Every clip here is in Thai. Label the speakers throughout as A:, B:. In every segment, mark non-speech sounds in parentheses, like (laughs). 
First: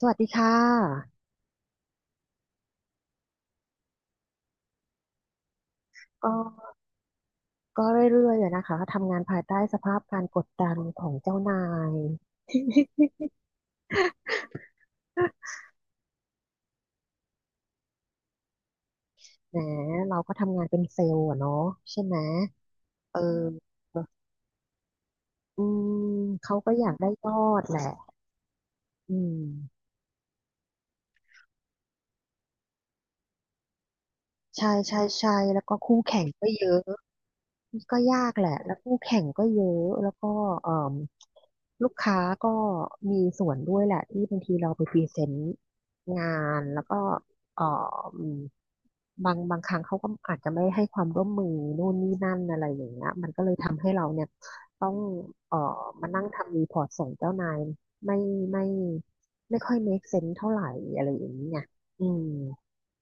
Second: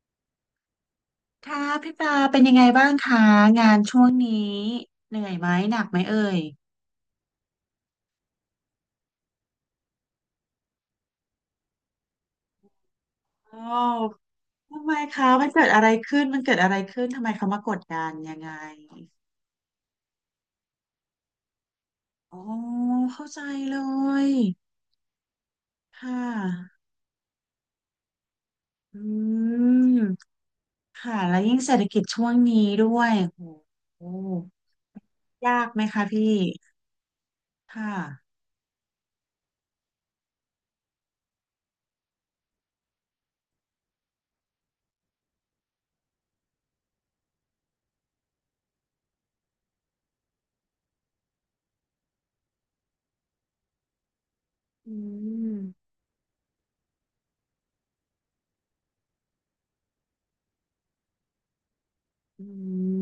A: สวัสดีค่ะ
B: ค่ะพี่ปลาเป็นยังไงบ้างคะงานช่วงนี้เหนื่อยไหมหนักไหมเอ่
A: ก็
B: ย
A: ก็เรื่อยๆอะนะคะทำงานภายใต้สภาพการกดดันของเจ้านาย (laughs)
B: อ๋อทำไมคะมันเกิดอะไรขึ้นมันเกิดอะไรขึ้นทำไมเขามากดดันยังไง
A: แหมเราก็ทำงานเป็นเซลล์อะเนาะใช่ไหม
B: อ๋อ
A: เออ
B: เข้าใจเลย
A: อื
B: ค่
A: มเขาก็
B: ะ
A: อยากได้ยอดแหละ
B: อื
A: อืม
B: มค่ะแล้วยิ่งเศรษฐกิจช่วงนี้ด้วยโอ้โห
A: ใช่ใช่ใช่
B: ยา
A: แล้ว
B: ก
A: ก็
B: ไหม
A: คู่
B: คะ
A: แข่
B: พี่
A: งก็เยอะ
B: ค่ะ
A: ก็ยากแหละแล้วคู่แข่งก็เยอะแล้วก็เอ่มลูกค้าก็มีส่วนด้วยแหละที่บางทีเราไปพรีเซนต์งานแล้วก็เอ่มบางครั้งเขาก็อาจจะไม่ให้ความร่วมมือนู่นนี่นั่นอะไรอย่างเงี้ยมันก็เลยทำให้เราเนี่ยต้
B: อื
A: อง
B: ม
A: เอ่อมานั่งทำรีพอร์ตส่งเจ้านายไม่ไม่ไม่ค่อย make sense เท่าไหร่อะไรอย่างเงี้ยอืม
B: อื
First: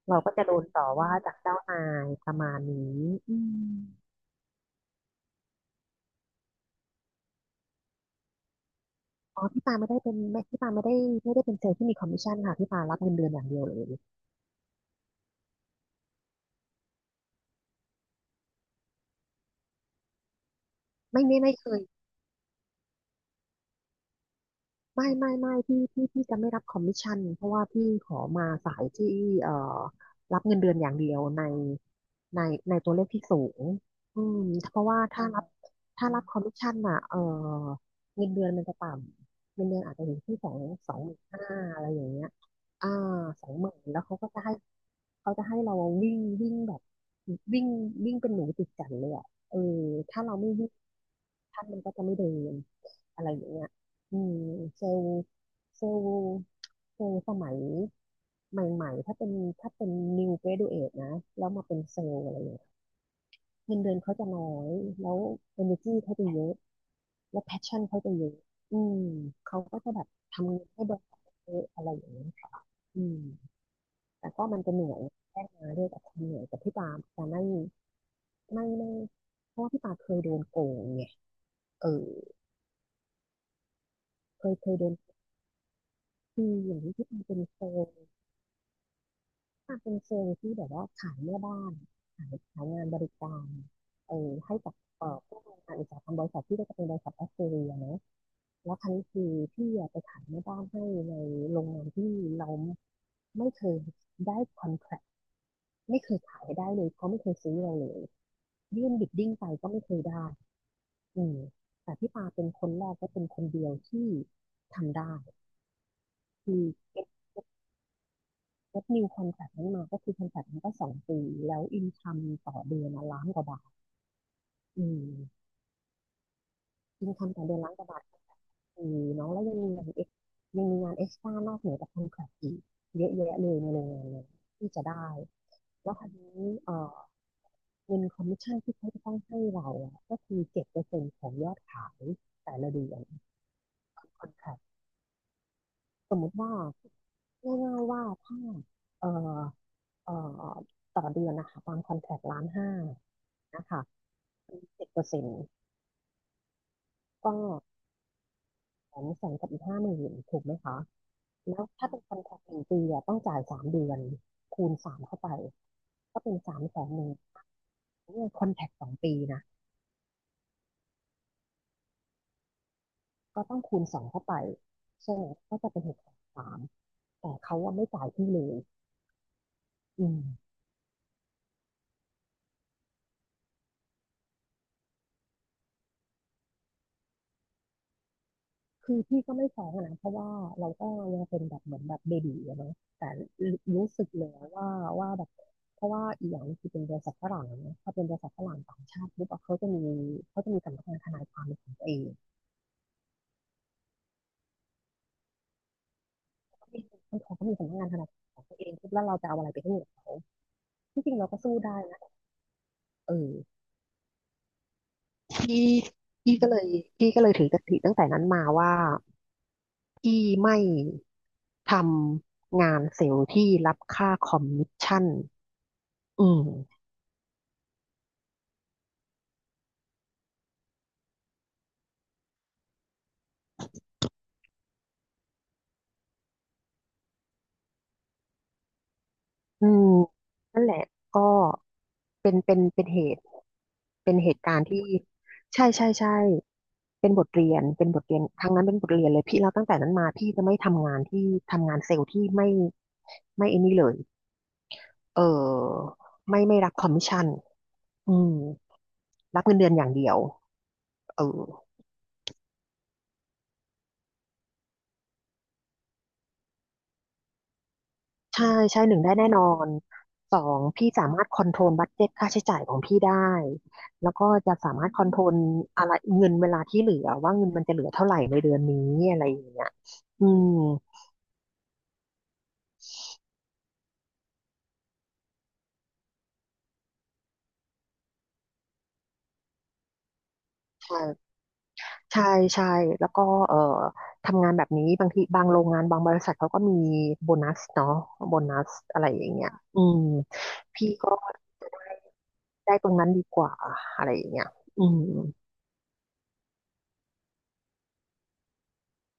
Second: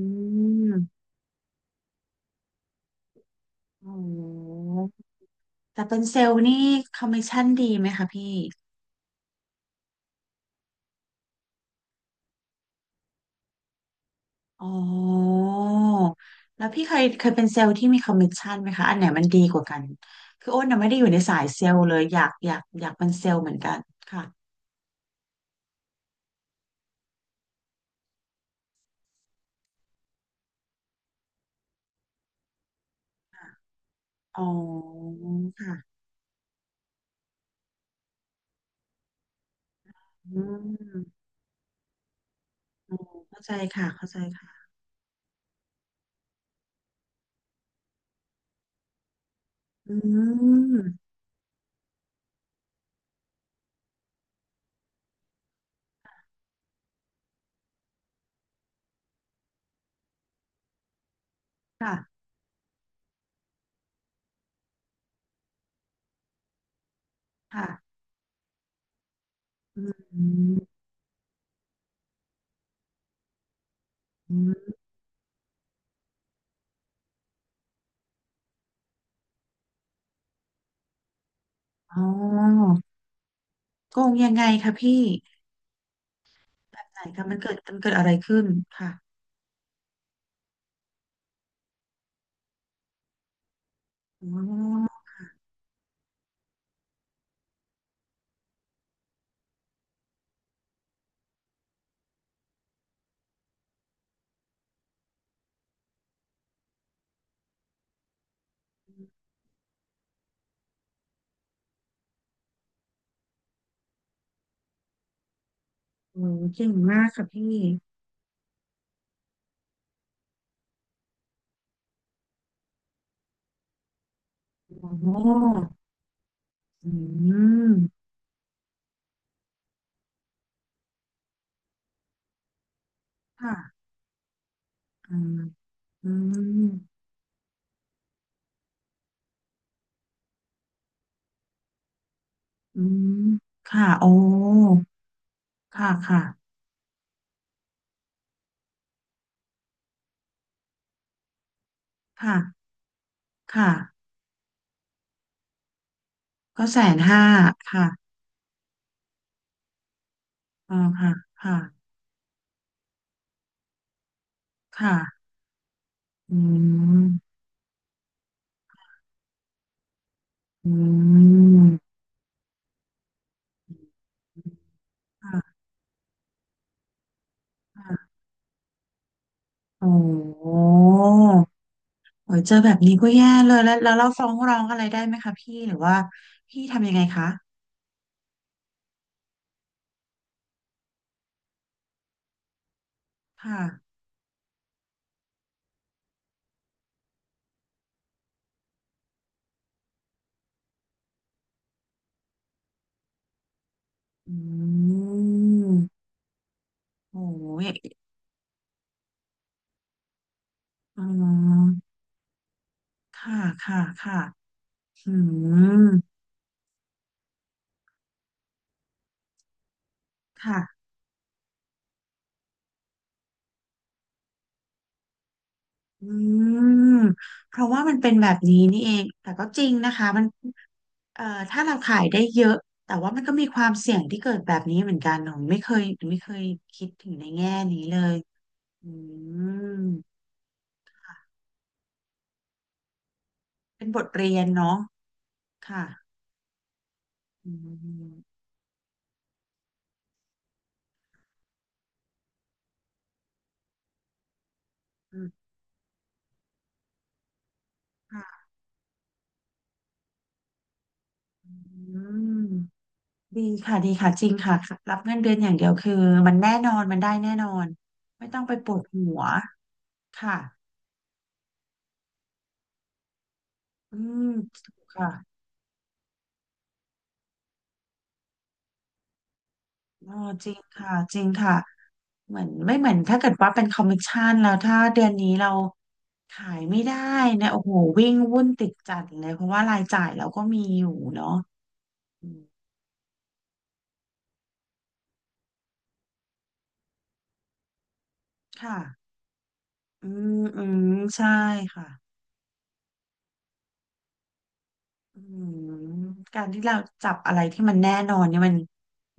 A: เราก็จะโดนต่อ
B: ม
A: ว่าจากเจ้านายประมาณนี้อืม
B: โอ้โหแต่เป็นเซลล์นี่คอมมิชชั่นดีไหมคะพี่
A: อ๋อ พี่ปาไม่ได้เป็นไม่พี่ปาไม่ได้เป็นเซลล์ที่มีคอมมิชชั่นค่ะพี่ปารับเงินเดือนอย่างเดียวเลย
B: อ๋อแล้วพี่เคยเคยเป็นเซลล์ที่มีคอมมิชชั่นไหมคะอันไหนมันดีกว่ากันคืออ้นน่ะไม่ได้อยู่ใน
A: ไม่
B: สา
A: ไม่
B: ย
A: ไม่
B: เซ
A: เค
B: ล
A: ย
B: ล์เลยอยากอยากอยากเป็นเซลล์เหมือนกันค่ะ
A: ไม่ไม่ไม่พี่จะไม่รับคอมมิชชั่นเพราะว่าพี่ขอมาสายที่เอ่อรับเงินเดือนอย่างเดียวในในตัวเลขที่สูงอืม
B: อ๋
A: เพราะว่า
B: อค่ะ
A: ถ้ารับคอมมิชชั่นอ่ะเออเงินเดือนมันจะต่ำเงินเดือนอาจจะอยู่ที่
B: อื
A: สอ
B: ม
A: งหมื่นห้าอะไรอย่างเงี้ยอ่า
B: อืมเข้า
A: สอ
B: ใจ
A: งหมื่น
B: ค่ะ
A: แล้ว
B: เข้า
A: เขา
B: ใจ
A: ก็จะให้
B: ค่ะ
A: เขาจะให้เราวิ่งวิ่งแบบวิ่งวิ่งเป็นหนูติดกันเลยอ่ะเออ
B: อื
A: ถ้าเราไม่วิ่ง
B: ม
A: ท่านมันก็จะไม่เดินอะไรอย่างเงี้ย อืมเซลล์เซลล์เซลล์สมัยใหม่ๆถ้าเป็น new graduate นะแล้วมาเป็นเซล
B: ค่ะ
A: ล์อะไรอย่างเงี้ยเงินเดือนเขาจะน้อยแล้ว energy เขาจะเยอะแล้ว
B: ค่ะ
A: passion เขาจะเยอะอืมเขาก็
B: อื
A: จะแบบ
B: ม
A: ทำงานให้บริษัทเยอะอะไรอย่างเงี้ยค่ะอืมแต่
B: อื
A: ก็มันจะ
B: ม
A: เหนื่อยแรกมาด้วยกับความเหนื่อยกับพี่ปาแต่ไม่ไม่ไม่เพราะว่าพี่ปาเคยโดนโกงไงเอ
B: อ๋
A: อ
B: อโกงยังไง
A: เค
B: คะ
A: ยโด
B: พี่
A: นคืออย่างที่
B: ไหน
A: พี่
B: คะ
A: ปา
B: มั
A: เป็
B: น
A: น
B: เกิด
A: โซ
B: มันเกิดอะไรขึ้นค่ะ
A: ถ้าเป็นเชิงที่แบบว่าขายแม่บ้านขายงานบริการเอ
B: อ๋
A: อให้กับ
B: อ
A: พวกโรงงานอุตสาหกรรมบริษัทที่ก็จะเป็นบริษัทออสเตรเลียเนะแล้วครั้นี้คือพี่อะไปขายแม่บ้านให้ในโรงงานที่เราไม่เคยได้คอนแทคไม่เคยขายได้เลยเขาไม่เคยซื้อเราเลยยื่นบิดดิ้งไปก็ไม่เคยได้อืมแต่พี่ปาเป็นคนแรกและเป็นคนเดียวที่ทำได้
B: โอ้
A: คือ
B: เก่ง
A: แก
B: มากค่ะพี่
A: รับนิวคอนแทคนั้นมาก็คือคอนแทคมันก็สองปีแล้วอินคัมต่อเดือนะล้านกว่าบาทอื
B: โอ้
A: ม
B: อื
A: อินคัมต่อเดือนล้า
B: ม
A: นกว่าบาทอืมเนาะแล้วยังมีงานเอ็กซ์ตร้านอกเหนือจากคอนแทคอีกเยอะแยะเล
B: ค่ะ
A: ยในโรงงานเลยที่จะได้
B: อืม
A: แล้วครา
B: อื
A: วนี้
B: ม
A: เงินคอมมิชชั่นที่เขาจะต้องให้เราอะก็คือ7%ของยอดขายแต่ละ
B: อื
A: เดือ
B: ม
A: น
B: ค่ะโอ้
A: คอนแทค
B: ค่ะ
A: สมมติ
B: ค่ะ
A: ว่าง่ายๆว่าถ้าเอ่อเอ่อต่อเดือนนะคะตามคอนแทค
B: ค่ะ
A: 1,500,000นะ
B: ค่ะ
A: คะ 10%
B: ก็150,000
A: ก็
B: ค่ะ
A: 200,000กับอีก50,000ถูกไหม
B: อ๋อ
A: คะ
B: ค่ะค่ะ
A: แล้วถ้าเป็นคอนแทค1 ปีอะต้องจ่าย3 เดือนคูณ
B: ค
A: สามเข้า
B: ่ะ
A: ไปก็เป็
B: อื
A: น310,000
B: ม
A: เนี่ยคอนแทคสองปีนะ
B: อืม
A: ก็ต้องคูณสองเข้าไปใช่ไหมก็
B: ค่ะ
A: จะเป็น630,000แต่เขาว่าไม่จ่า
B: ค่ะ
A: ยที่เลย
B: โอ้
A: อื
B: โ
A: ม
B: หโอ้ยเจอแบบนี้ก็แย่เลยแล้วแล้วเราฟ้องร้องอะไรได้ไหมคะพี่หรือว่าพี่ทำยังไงคะ
A: คือพี่ก็ไม่ท้องอะนะเพราะว่าเราก็ยังเป็นแบบเหมือนแบบเบบี๋อะเนาะแต่
B: ค่ะ
A: รู้สึกเลยว่าว่าแบบเพราะว่าอีกอย่างคือเป็นบริษัทฝรั่งนะถ้าเป็นบริษัทฝรั่งต่างชาติปุ๊บอะเขาจะมีสำนักงานทนายความเป็นของตัวเอง
B: อืมโอ้
A: เขามี
B: ย
A: สำนักงานทนายความของตัวเองปุ๊บแล้วเราจะเอาอะไรไปให้กับเขา
B: อ๋
A: ที่จริงเราก็สู้
B: อ
A: ได้นะเอ
B: ค่ะ
A: อ
B: ค่ะค่ะอื
A: พี่
B: ม
A: พี่ก็เลยพี่ก็เลยถือกติตั้งแต่นั้นมาว่าพี่ไม่
B: ค่ะ
A: ทำงานเซลล์ที่รับค่าคอมมิชชั่น
B: อื
A: อืม
B: มเพราะว่ามันเป็นแบบนี้นี่เองแต่ก็จริงนะคะมันเอ่อถ้าเราขายได้เยอะแต่ว่ามันก็มีความเสี่ยงที่เกิดแบบนี้เหมือนกันหนูไม่เคยหนูไม่เคยคิดถึงในแง่นี้เลยอื
A: อื
B: ม
A: มนั่นแหละก็เป็นเหตุ
B: เป็นบท
A: เป็นเห
B: เรีย
A: ตุ
B: น
A: การณ์
B: เนาะ
A: ที่ใช่
B: ค่ะ
A: ใช่ใช่
B: อื
A: เป็นบท
B: ม
A: เรียนครั้งนั้นเป็นบทเรียนเลยพี่แล้วตั้งแต่นั้นมาพี่จะไม่ทำงานที่ทำงานเซลล์ที่ไม่ไอ้นี่เลย
B: อื
A: เอ
B: ม
A: อไม่รับคอมมิชชั่นอืม
B: ค่ะ
A: รับเงินเดือนอย่างเดียวเออ
B: อืม ดีค่ะ ดีค่ะ จริงค่ะ รับเงินเดือนอย่างเดียวคือมันแน่นอนมันได้แน่นอนไม่ต้อง
A: ใช่
B: ไปปว
A: ใช่
B: ด
A: หนึ่ง
B: หั
A: ได้
B: ว
A: แน่นอน
B: ค่ะ
A: สองพี่สามารถคอนโทรลบัดเจ็ตค่าใช้จ่ายของพี่ได้
B: อื
A: แล้ว
B: ม
A: ก็จะสา
B: ถูก
A: มารถคอ
B: ค่ะ
A: นโทรลอะไรเงินเวลาที่เหลือว่าเงินมันจะเหลือเท่าไหร่ในเดือนนี้อะไรอย่างเงี้ย
B: เออ
A: อื
B: จ
A: ม
B: ริงค่ะจริงค่ะเหมือนไม่เหมือนถ้าเกิดว่าเป็นคอมมิชชั่นแล้วถ้าเดือนนี้เราขายไม่ได้เนี่ยโอ้โหวิ่งวุ่นติดจัดเลยเพราะว่ารายจ่ายเราก็มีอยู่เนาะ
A: ใช่ใช่
B: อืม
A: ใช่แล้วก็เอ่อทำงานแบบนี้บางทีบางโรงงานบางบริษัทเขาก็มีโบนัสเนาะโบนัส
B: ค่ะ
A: อะไรอย่างเงี้ยอืม
B: อืมอืม
A: พี่ก็
B: ใช่ค่ะ
A: ได้ตรงนั้นดีกว่าอะไรอย่างเงี้ยอืม
B: อืมการที่เราจับอะไรที่มันแน่นอนเนี่ยมัน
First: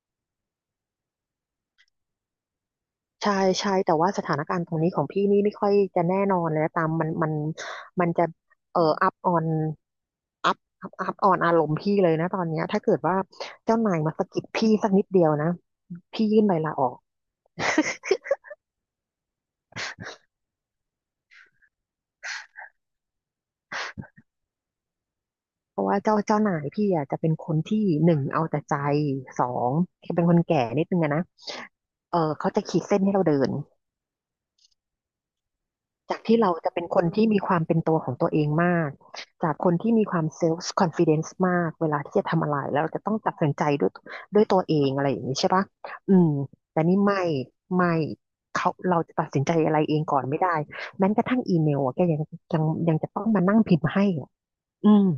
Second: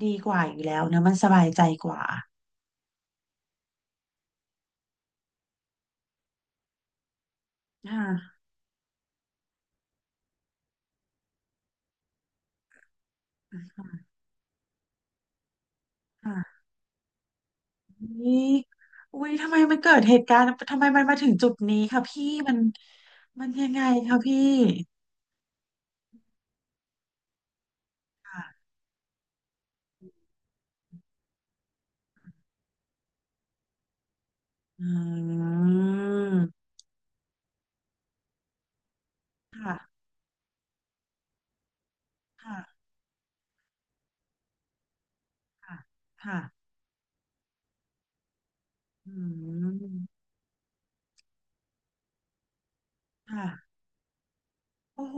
B: ดีกว่าอยู่แล้วเนอะมันสบายใจกว่า
A: ใช่ใช่แต่ว่าสถานการณ์ตรงนี้ของพี่นี่ไม่ค่อยจะแน่นอนเลยนะตามมัน
B: ค
A: มันจะ
B: ่ะ
A: อัพออนอัพออนอารมณ์พี่เลยนะตอนเนี้ยถ้าเกิดว่าเจ้านายมาสะกิดพี่สักนิดเดียวนะพี่ยื่นใบ
B: ค่ะ
A: ลาออก (laughs)
B: นี่อุ้ยทำไมมันเกิดเหตุการณ์ทำไมมันมาถึงจุดนี้ค่ะพี่มันมันยังไงคะพี่
A: เพราะว่าเจ้านายพี่อ่ะจะเป็นคนที่หนึ่งเอาแต่ใจสองแกเป็นคนแก่นิดนึงอะนะเออเขาจะขีดเส้นให้เราเดิน
B: อื
A: จากที่เรา
B: ม
A: จะเป็นคนที่มีความเป็นตัวของตัวเองมากจากคนที่
B: ค่ะ
A: มีความเซลฟ์คอนฟ idence มากเวลาที่จะทำอะไรแล้
B: ค่ะ
A: วเราจะต้องตัดสินใจด้วยตัวเองอะไรอย่างนี้ใช่ปะ
B: ค่ะ
A: อืม
B: ค่ะ
A: แต่นี่ไม่ไม่เขาเรา
B: อื
A: จะตัดสินใจอะไรเองก่
B: ม
A: อนไม่ได้แม้กระทั่งอีเมลอะแกยังยังจะต้องมา
B: ค่ะ
A: นั่งพิมพ์ให้อะอื
B: โอ้
A: ม
B: โห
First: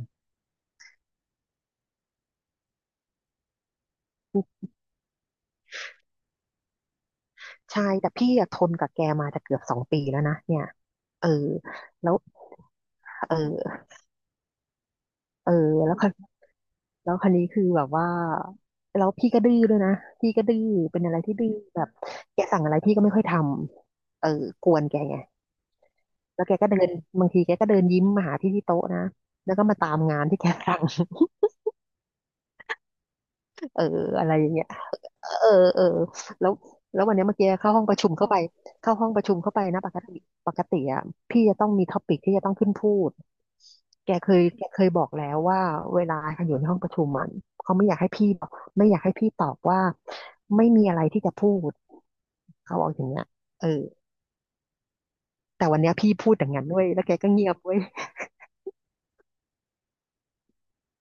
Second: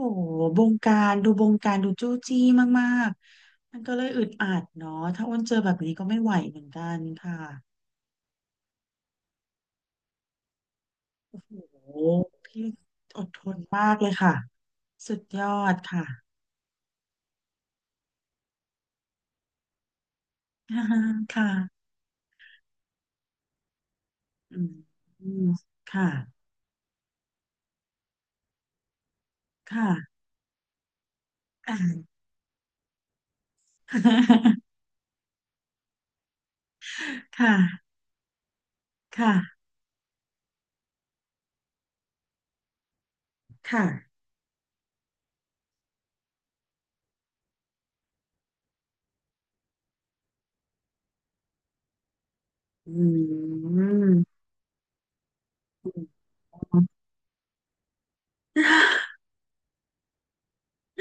B: บงการดูบงการดูจู้จี้มากๆมันก็เลยอึดอัดเนาะถ้าอ้นเจอแบบนี้ก็ไม่ไหวเหมือนกันค่ะ
A: ใช่แต่พี่อะทนกับแกมาจะเกือบสองปีแล้วนะเนี่ยเออ
B: โอ้โห
A: แล้ว
B: พี่อดทน
A: เออ
B: มากเลยค่ะสุดย
A: เออ
B: อด
A: แล้ว
B: ค่ะ
A: แล้วคันนี้คือแบบว่าแล้วพี่ก็ดื้อด้วยนะพี่ก็ดื้อ
B: อ่า
A: เป็นอะไรที่
B: ค่ะ
A: ดื้อแบบแกสั่งอะไรพี่ก็ไม่ค่อยทำเออ
B: อื
A: ก
B: ม
A: วนแกไง
B: อืมค่ะ
A: แล้วแกก็เดินบางทีแกก็เดินยิ้มมาหาพี่ที่โต๊ะนะแล้วก็มา
B: ค่ะ
A: ตามงานที่แกสั่ง (laughs)
B: อ่า
A: เอออะไรอย่างเงี้ย เออเออแล้วแล้ววันเนี้ย
B: (laughs) ค
A: เมื่อกี้เข้าห้อง
B: ่ะ
A: ประชุมเข้าไปเข้าห้องประ
B: ค่ะ
A: ชุมเข้าไปนะปกติปกติอ่ะพี่จะต้องมีท็อปิกที่จะต้องขึ้นพูด
B: ค่ะ
A: แกเคยบอกแล้วว่าเวลาอยู่ในห้องประชุมมันเขาไม่อยากให้พี่บอกไม่อยากให้พี่ตอบว่าไม่มีอะไรที่จะพูดเขาบอก
B: อื
A: อย่างเงี้ยเออ
B: ม
A: แต่วันเนี้ยพี่พูดอย่างนั้นด้วยแล้วแกก็เงียบเว้ย
B: (laughs)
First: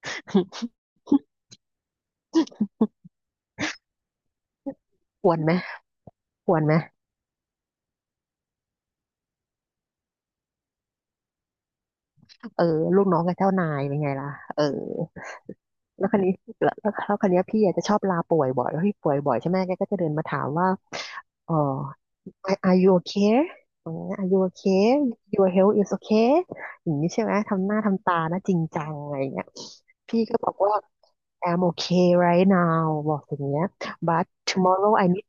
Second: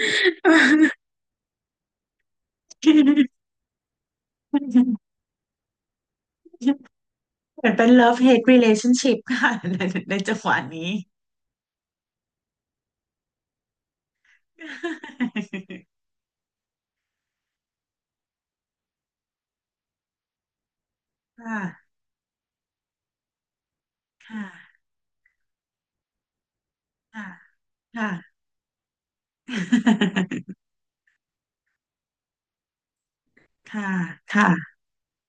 A: (laughs)
B: เหม
A: ควรไหมควรไหม
B: ือนเป็น love hate relationship ค่ะในในจังหวะนี้
A: เออลูกน้องกับเจ้านายเป็นไงล่ะเออ แล้วคันนี้แล้วแล้วคันนี้ยพี่อาจจะชอบลาป่วยบ่อยแล้วพี่ป่วยบ่อยใช่ไหมแกก็จะเดินมาถามว่า
B: ค
A: เออ
B: ่ะ
A: are you okay อย่างเงี้ย are
B: ค
A: you
B: ่ะ
A: okay your health is okay อย่างนี้ใช่
B: ค่ะ
A: ไหมทำหน้าทำตานะ
B: ค่ะ
A: จริงจังอะไรอย่างเงี้ยพี่ก็บอกว่า I'm okay right now บอกอย่างเงี้ย
B: ค่ะ
A: but
B: ค่ะ
A: tomorrow I need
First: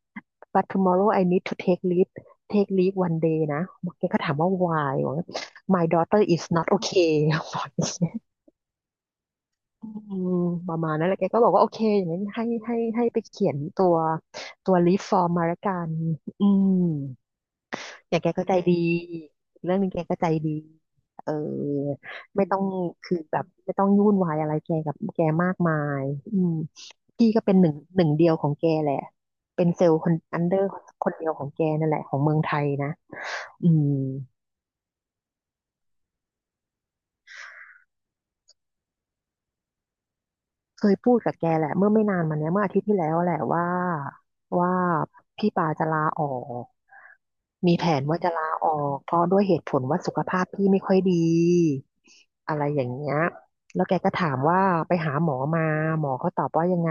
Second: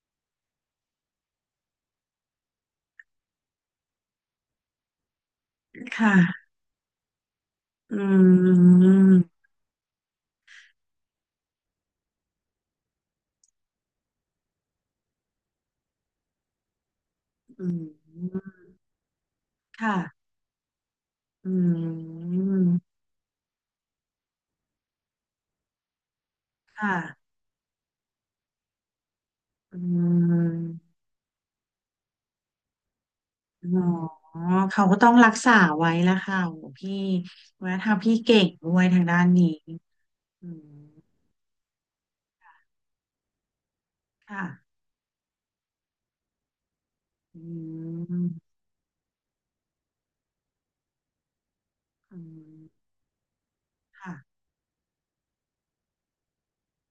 A: but tomorrow I need to take leave take leave one day นะแกก็ถามว่า why บอกว่า my daughter
B: ค่ะ
A: is not okay (laughs) บอก
B: อืม
A: อืมประมาณนั้นแหละแกก็บอกว่าโอเคอย่างนั้นให้ไปเขียนตัวรีฟอร์มมาละกันอืม
B: อื
A: อย่างแกก็ใจ
B: ม
A: ดีเรื่องนึง
B: ค่ะ
A: แกก็ใจดีเออ
B: อื
A: ไม่ต้อง
B: ม
A: คือแบบไม่ต้องยุ่นวายอะไรแกกับแกมากมายอืม
B: ค่ะ
A: พี่ก็เป็นหนึ่งเดียวของแกแหละ เป็น
B: อื
A: เซลล์คนอันเดอร์
B: ม
A: คนเดียวของแกนั่นแหละของเมืองไทยนะอื
B: อ๋
A: ม
B: อเขาก็ต้องรักษาไว้ละค่ะโอ้พี่วัฒนธรรมพี่เก่งด้วยทางด้านนี้อืม
A: เคยพูดกับแกแหละเมื่อไม่นานมาเนี้ยเมื่ออาทิตย์ที่แล้วแหละว่าว่า
B: ค่ะ
A: พี่ปาจะลาออก
B: อื
A: มีแผนว่าจะลา
B: ม
A: ออกเพราะด้วยเหตุผลว่าสุขภาพพี่ไม่ค่อยดี
B: อื
A: อะไรอย่า
B: ม
A: งเงี้ยแล้วแกก็
B: ค่ะ
A: ถามว่าไปหาหมอมาหมอเขาตอบว่ายังไง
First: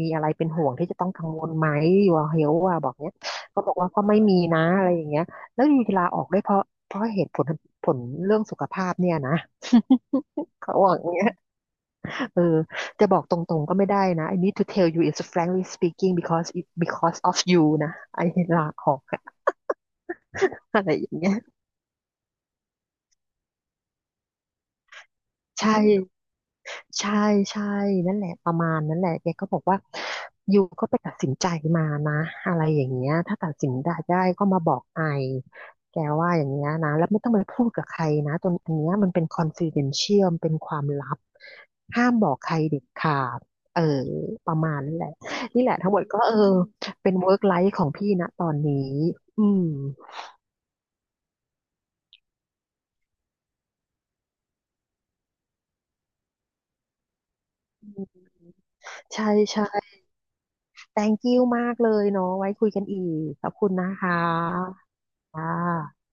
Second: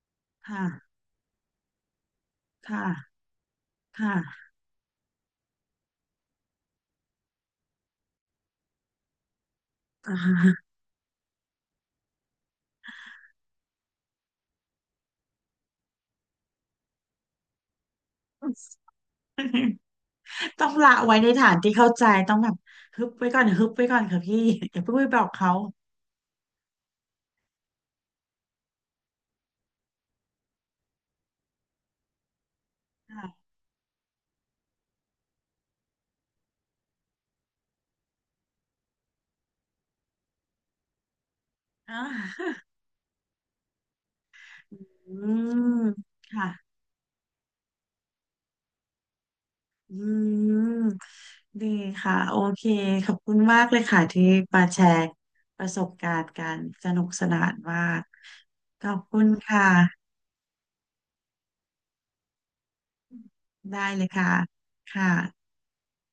A: มีอะไรเป็นห่วงที่
B: ค่ะ
A: จะต้องกังวลไหมอยู่เฮลว่า
B: ค่ะ
A: บอกเนี้ยก็บอกว่าก็ไม่มี
B: ค่ะ
A: นะอะไรอย่างเงี้ยแล้วอยู่จะลาออกด้วยเพราะเหตุผลผลเรื่องสุขภาพเนี่ยนะ
B: (laughs) อ่าฮะ
A: (laughs) เขาบอกอย่างเงี้ย เออจะบอกตรงๆก็ไม่ได้นะ I need to tell you is t frankly speaking because of you นะไอ้ลาออกอ
B: ต้อง
A: อะไร
B: ละ
A: อย่า
B: ไว้
A: ง
B: ใน
A: เงี้ย
B: ฐานที่เข้าใจต้องแบบฮึบไว้ก่อนฮึบไว้ก่อนค่ะพี่ (laughs) อย่าเพิ่งไปบอกเขา
A: ใช่ ใช่ใช่นั่นแหละประมาณนั้นแหละแกก็บอกว่ายูก็ไปตัดสินใจมานะอะไรอย่างเงี้ยถ้า
B: ค่ะ
A: ตัดสินได้ก็มาบอกไอแกว่าอย่างเงี้ยนะแล้วไม่ต้องไปพูดกับใครนะตอนอันเนี้ยมันเป็น confidential มันเป็นความลับ
B: อ่
A: ห้ามบอกใคร
B: า
A: เด็ดขาดเออประมาณนั้นแหละ
B: อื
A: นี่แหละ
B: ม
A: ทั้งหมดก็เออ
B: ค่ะ
A: เป็น work life ของพี่นะตอนนี้อืม
B: อืมดีค่ะโอเคขอบคุณมากเลยค่ะที่มาแชร์ประสบการณ์กันสนุกสนานมากขอบคุ
A: ใช่
B: ณค่ะ
A: ใช่ thank you มากเลยเนาะไว้คุยกันอีกขอบคุณ
B: ได้
A: นะ
B: เลย
A: คะ
B: ค่ะค่ะ
A: ค่ะ